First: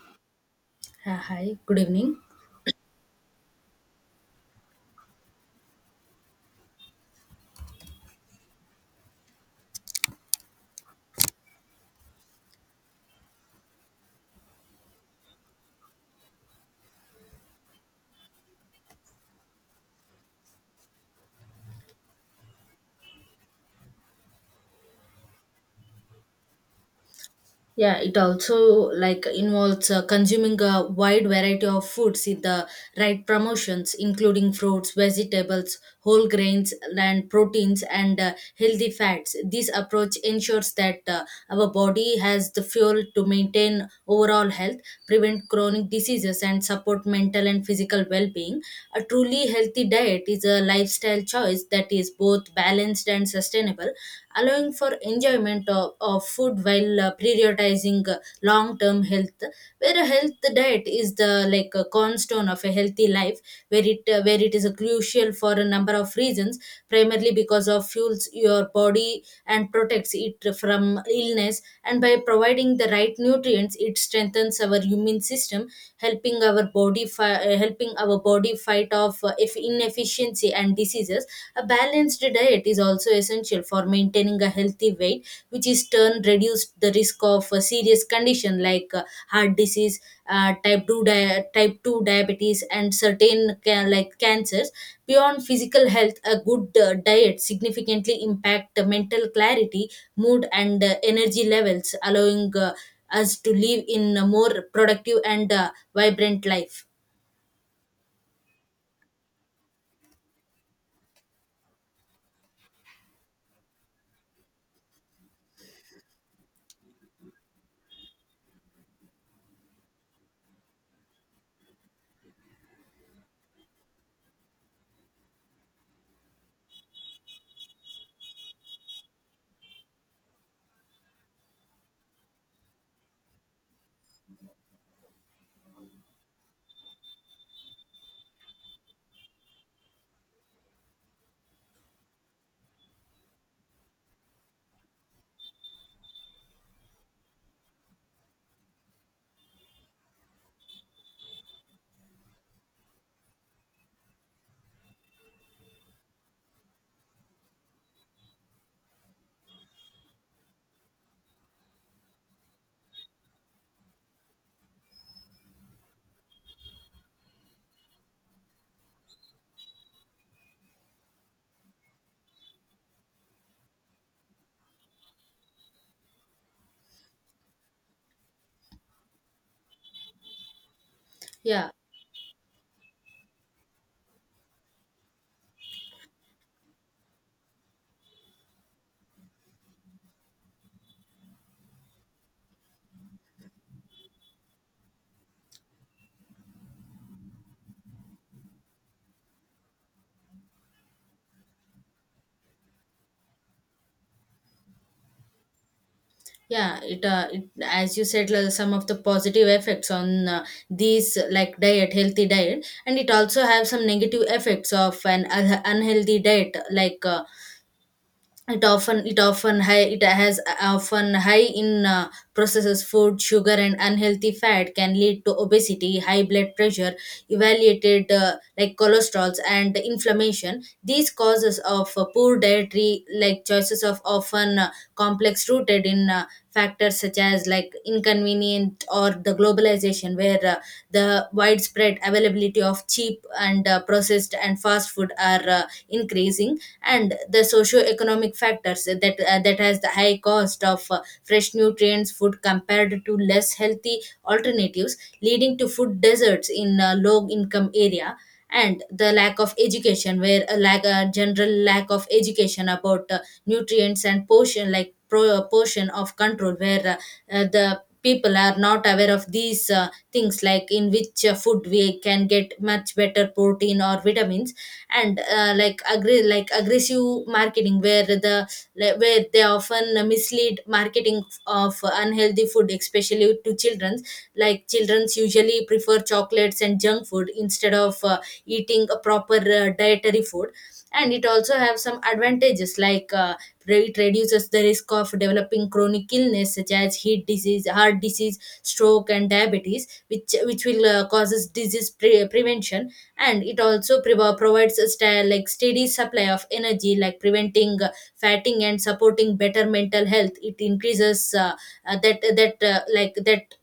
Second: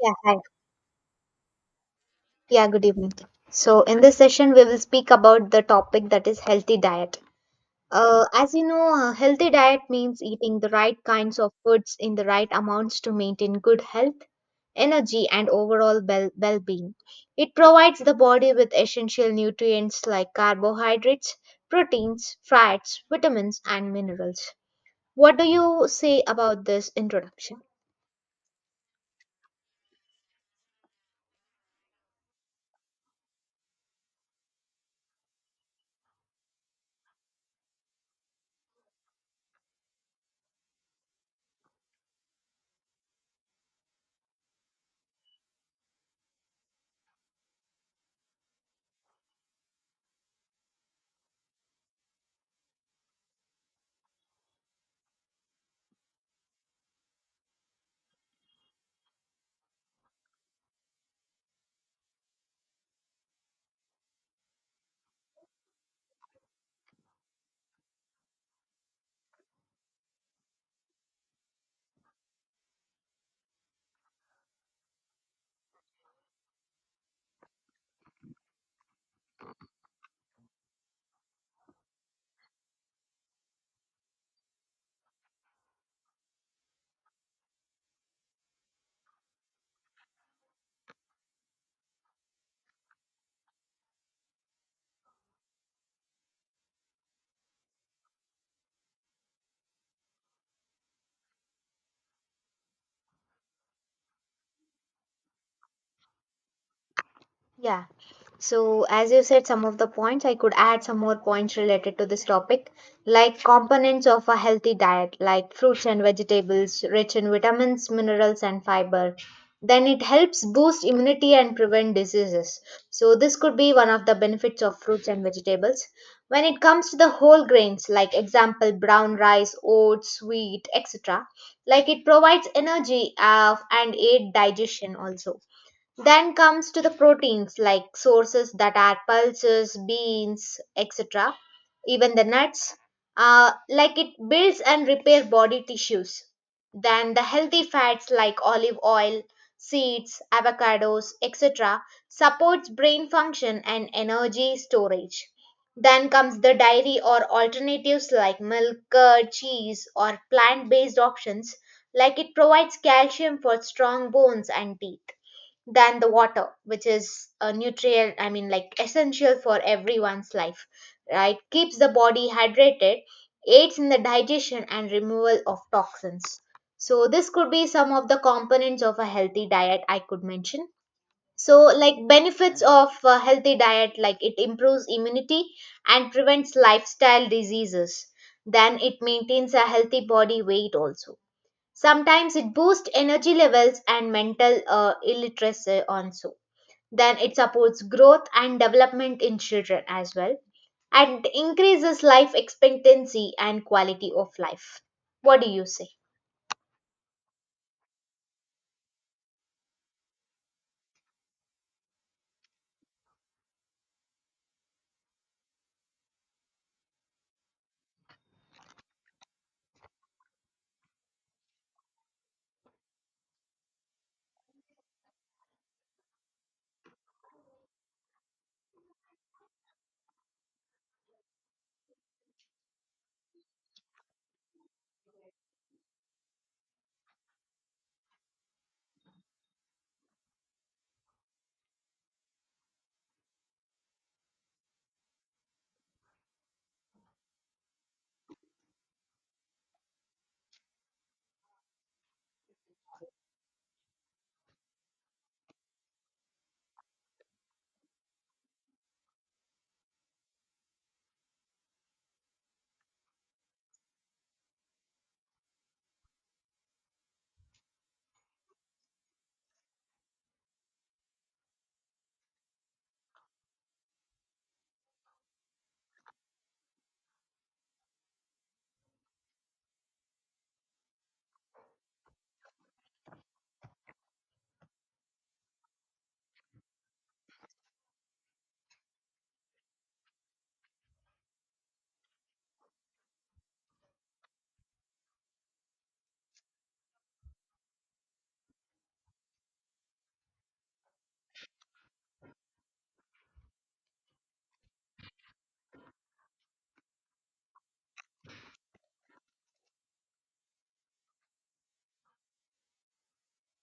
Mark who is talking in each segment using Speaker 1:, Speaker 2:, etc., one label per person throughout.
Speaker 1: Yeah, hi.
Speaker 2: Hi, good evening.
Speaker 1: Yeah, good evening. So, in this session, we will speak about the topic that is healthy diet. As you know, a healthy diet means eating the right kinds of foods in the right amounts to maintain good health, energy, and overall well being. It provides the body with essential nutrients like carbohydrates, proteins, fats, vitamins, and minerals. What do you say about this introduction?
Speaker 2: Yeah, it also like involves consuming a wide variety of foods in the right promotions, including fruits, vegetables, whole grains, and proteins, and healthy fats. This approach ensures that our body has the fuel to maintain overall health, prevent chronic diseases, and support mental and physical well-being. A truly healthy diet is a lifestyle choice that is both balanced and sustainable, allowing for enjoyment of food while prioritizing long-term health, where a health diet is the like a cornerstone of a healthy life, where it is a crucial for a number of reasons, primarily because of fuels your body and protects it from illness, and by providing the right nutrients it strengthens our immune system, helping helping our body fight off if inefficiency and diseases. A balanced diet is also essential for maintaining a healthy weight, which is turn reduced the risk of a serious condition, like heart disease, type 2 diabetes, and certain like cancers. Beyond physical health, a good diet significantly impact the mental clarity, mood, and energy levels, allowing us to live in a more productive and vibrant life.
Speaker 1: Yeah. So, as you said, some of the points, I could add some more points related to this topic, like components of a healthy diet, like fruits and vegetables, rich in vitamins, minerals, and fiber. Then it helps boost immunity and prevent diseases. So, this could be one of the benefits of fruits and vegetables. When it comes to the whole grains, like example, brown rice, oats, wheat, etc., like it provides energy and aid digestion also. Then comes to the proteins like sources that are pulses, beans, etc. Even the nuts, like it builds and repair body tissues. Then the healthy fats like olive oil, seeds, avocados, etc. supports brain function and energy storage. Then comes the dairy or alternatives like milk, curd, cheese, or plant-based options. Like it provides calcium for strong bones and teeth, than the water, which is a nutrient, I mean, like essential for everyone's life, right, keeps the body hydrated, aids in the digestion and removal of toxins. So this could be some of the components of a healthy diet I could mention. So
Speaker 2: Yeah,
Speaker 1: like benefits of a healthy diet, like it improves immunity and prevents lifestyle diseases, then it maintains a healthy body weight also, sometimes it boosts energy levels and mental illiteracy also, then it supports growth and development in children as well, and increases life expectancy and quality of life. What do you say?
Speaker 2: yeah, it as you said, like, some of the positive effects on these like diet healthy diet, and it also have some negative effects of an unhealthy diet, like it often high, it has often high in processed food, sugar, and unhealthy fat, can lead to obesity, high blood pressure, evaluated like cholesterols and inflammation. These causes of poor dietary like choices of often complex, rooted in factors such as like inconvenient or the globalization, where the widespread availability of cheap and processed and fast food are increasing. And the socio-economic factors that has the high cost of fresh nutrients food compared to less healthy alternatives, leading to food deserts in low income area. And the lack of education, where a general lack of education about nutrients and portion portion of control, where the people are not aware of these things, like in which food we can get much better protein or vitamins. And like agree like aggressive marketing, where they often mislead marketing of unhealthy food, especially to children. Like children usually prefer chocolates and junk food instead of eating a proper dietary food. And it also have some advantages, like it reduces the risk of developing chronic illness, such as heat disease, heart disease, stroke, and diabetes, which will causes disease prevention. And it also provides a like steady supply of energy, like preventing fatting and supporting better mental health. It increases that that like that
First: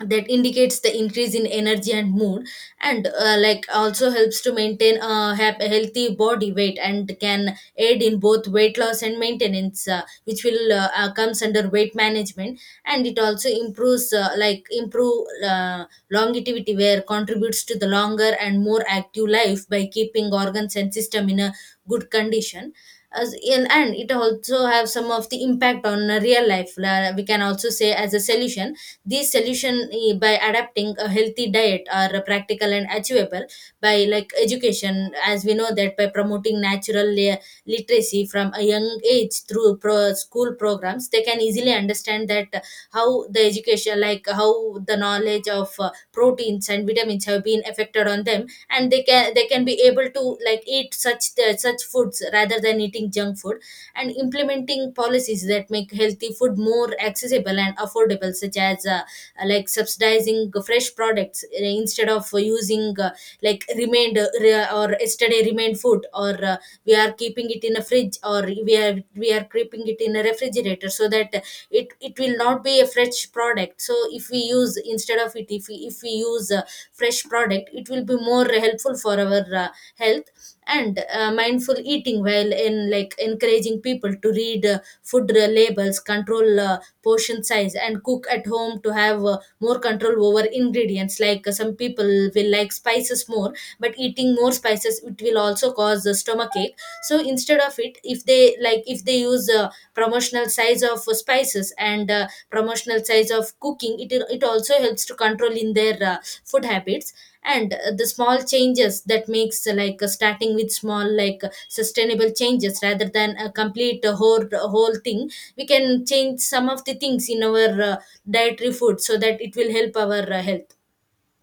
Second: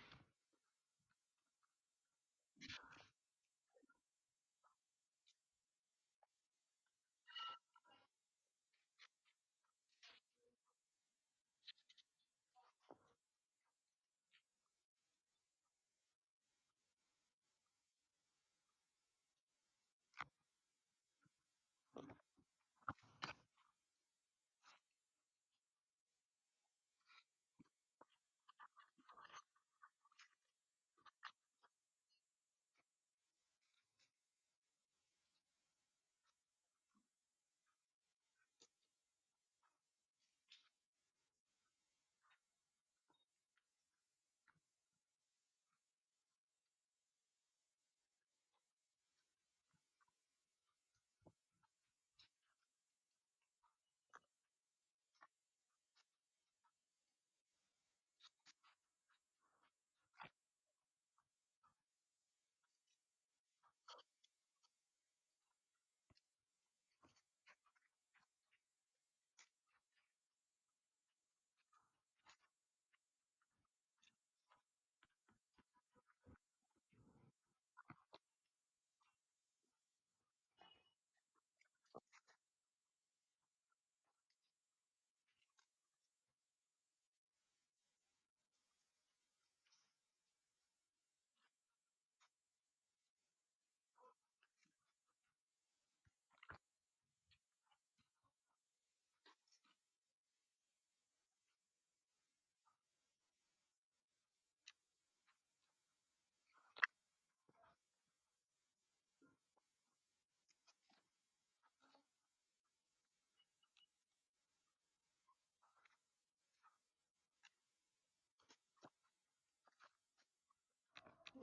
Speaker 2: that indicates the increase in energy and mood. And like also helps to maintain a healthy body weight, and can aid in both weight loss and maintenance, which will comes under weight management. And it also improves like improve longevity, where contributes to the longer and more active life by keeping organs and system in a good condition. As in, and it also have some of the impact on real life. We can also say as a solution, these solution, by adapting a healthy diet are practical and achievable. By like education, as we know that by promoting natural literacy from a young age through school programs, they can easily understand that how the knowledge of proteins and vitamins have been affected on them, and they can be able to like eat such foods rather than eating junk food. And implementing policies that make healthy food more accessible and affordable, such as like subsidizing fresh products, instead of using like remained, or yesterday remained food, or we are keeping it in a fridge, or we are keeping it in a refrigerator, so that it will not be a fresh product. So if we use instead of it, if we use fresh product, it will be more helpful for our health. And mindful eating, while in like encouraging people to read food labels, control portion size, and cook at home to have more control over ingredients, like some people will like spices more. But eating more spices, it will also cause stomach ache. So instead of it, if they use promotional size of spices, and promotional size of cooking, it also helps to control in their food habits. And the small changes that makes starting with small, like sustainable changes rather than a complete whole thing. We can change some of the things in our dietary food, so that it will help our health.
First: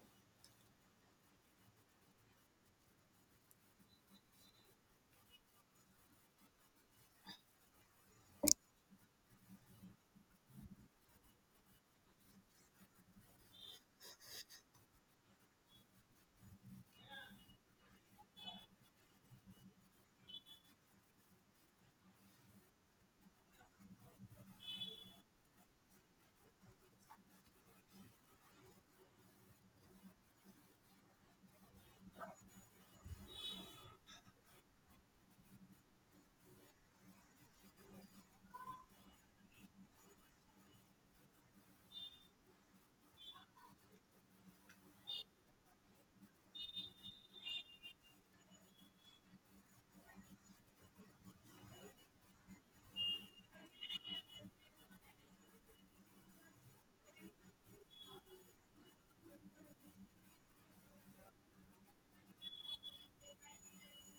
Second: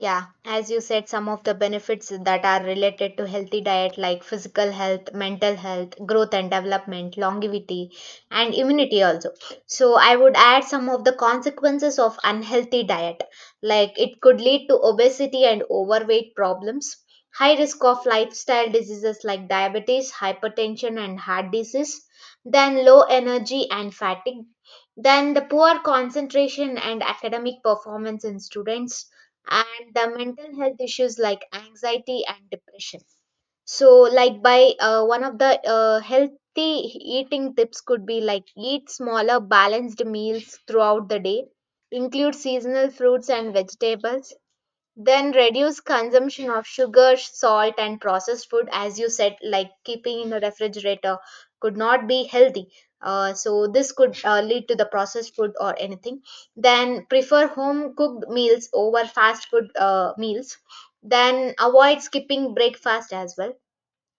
Speaker 1: Yeah, as you said, some of the benefits that are related to healthy diet like physical health, mental health, growth and development, longevity, and immunity also. So I would add some of the consequences of unhealthy diet. Like it could lead to obesity and overweight problems, high risk of lifestyle diseases like diabetes, hypertension and heart disease, then low energy and fatigue, then the poor concentration and academic performance in students, and the mental health issues like anxiety and depression. So like, by one of the healthy eating tips could be like eat smaller balanced meals throughout the day, include seasonal fruits and vegetables, then reduce consumption of sugar, salt, and processed food. As you said, like keeping in the refrigerator could not be healthy. So this could lead to the processed food or anything. Then prefer home cooked meals over fast food meals. Then avoid skipping breakfast as well.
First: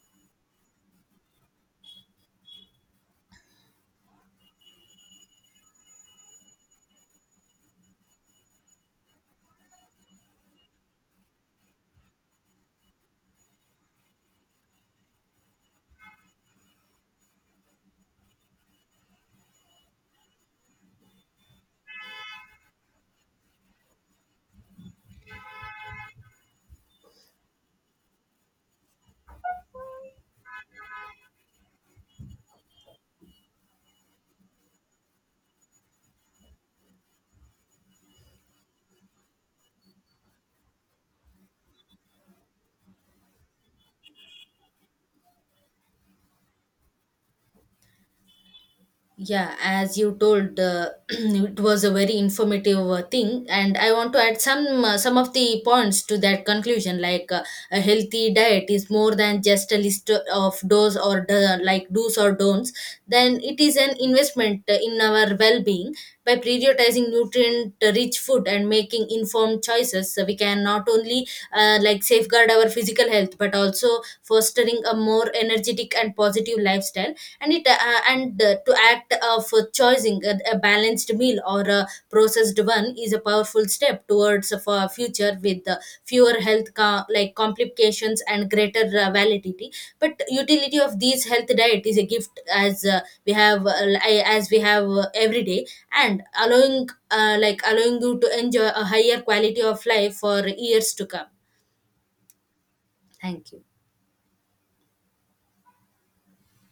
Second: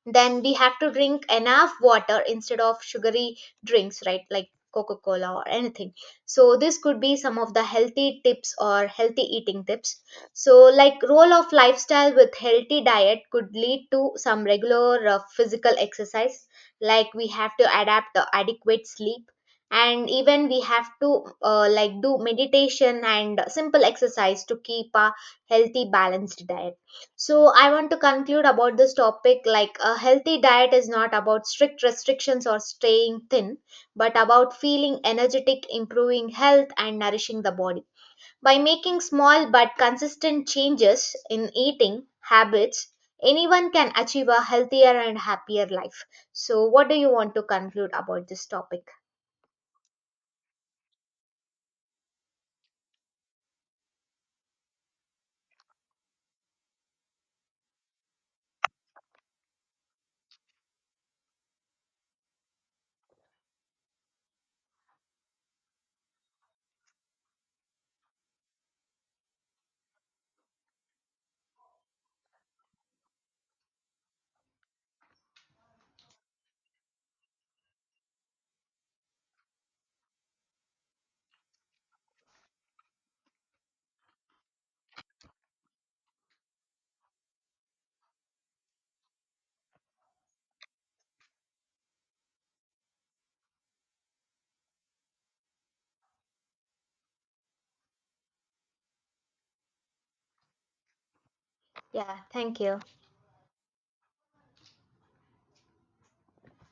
Speaker 1: Then we have to drink enough water instead of sugary drinks, right, like coca cola or anything. So this could be some of the healthy tips or healthy eating tips. So like role of lifestyle with healthy diet could lead to some regular physical exercise, like we have to adapt the adequate sleep, and even we have to like do meditation and simple exercise to keep a healthy balanced diet. So I want to conclude about this topic. Like a healthy diet is not about strict restrictions or staying thin, but about feeling energetic, improving health, and nourishing the body. By making small but consistent changes in eating habits, anyone can achieve a healthier and happier life. So, what do you want to conclude about this topic?
Speaker 2: Yeah, as you told, it was a very informative thing, and I want to add some of the points to that conclusion. Like a healthy diet is more than just a list of do's or don'ts. Then it is an investment in our well-being by prioritizing nutrient-rich food and making informed choices. So we can not only like safeguard our physical health, but also fostering a more energetic and positive lifestyle. And to act of choosing a balanced meal or a processed one is a powerful step towards of a future with fewer health like complications and greater validity. But utility of these health diet is a gift, we have uh, as we have every day, and allowing you to enjoy a higher quality of life for years to come.
Speaker 1: Yeah, thank you.
Speaker 2: Thank you.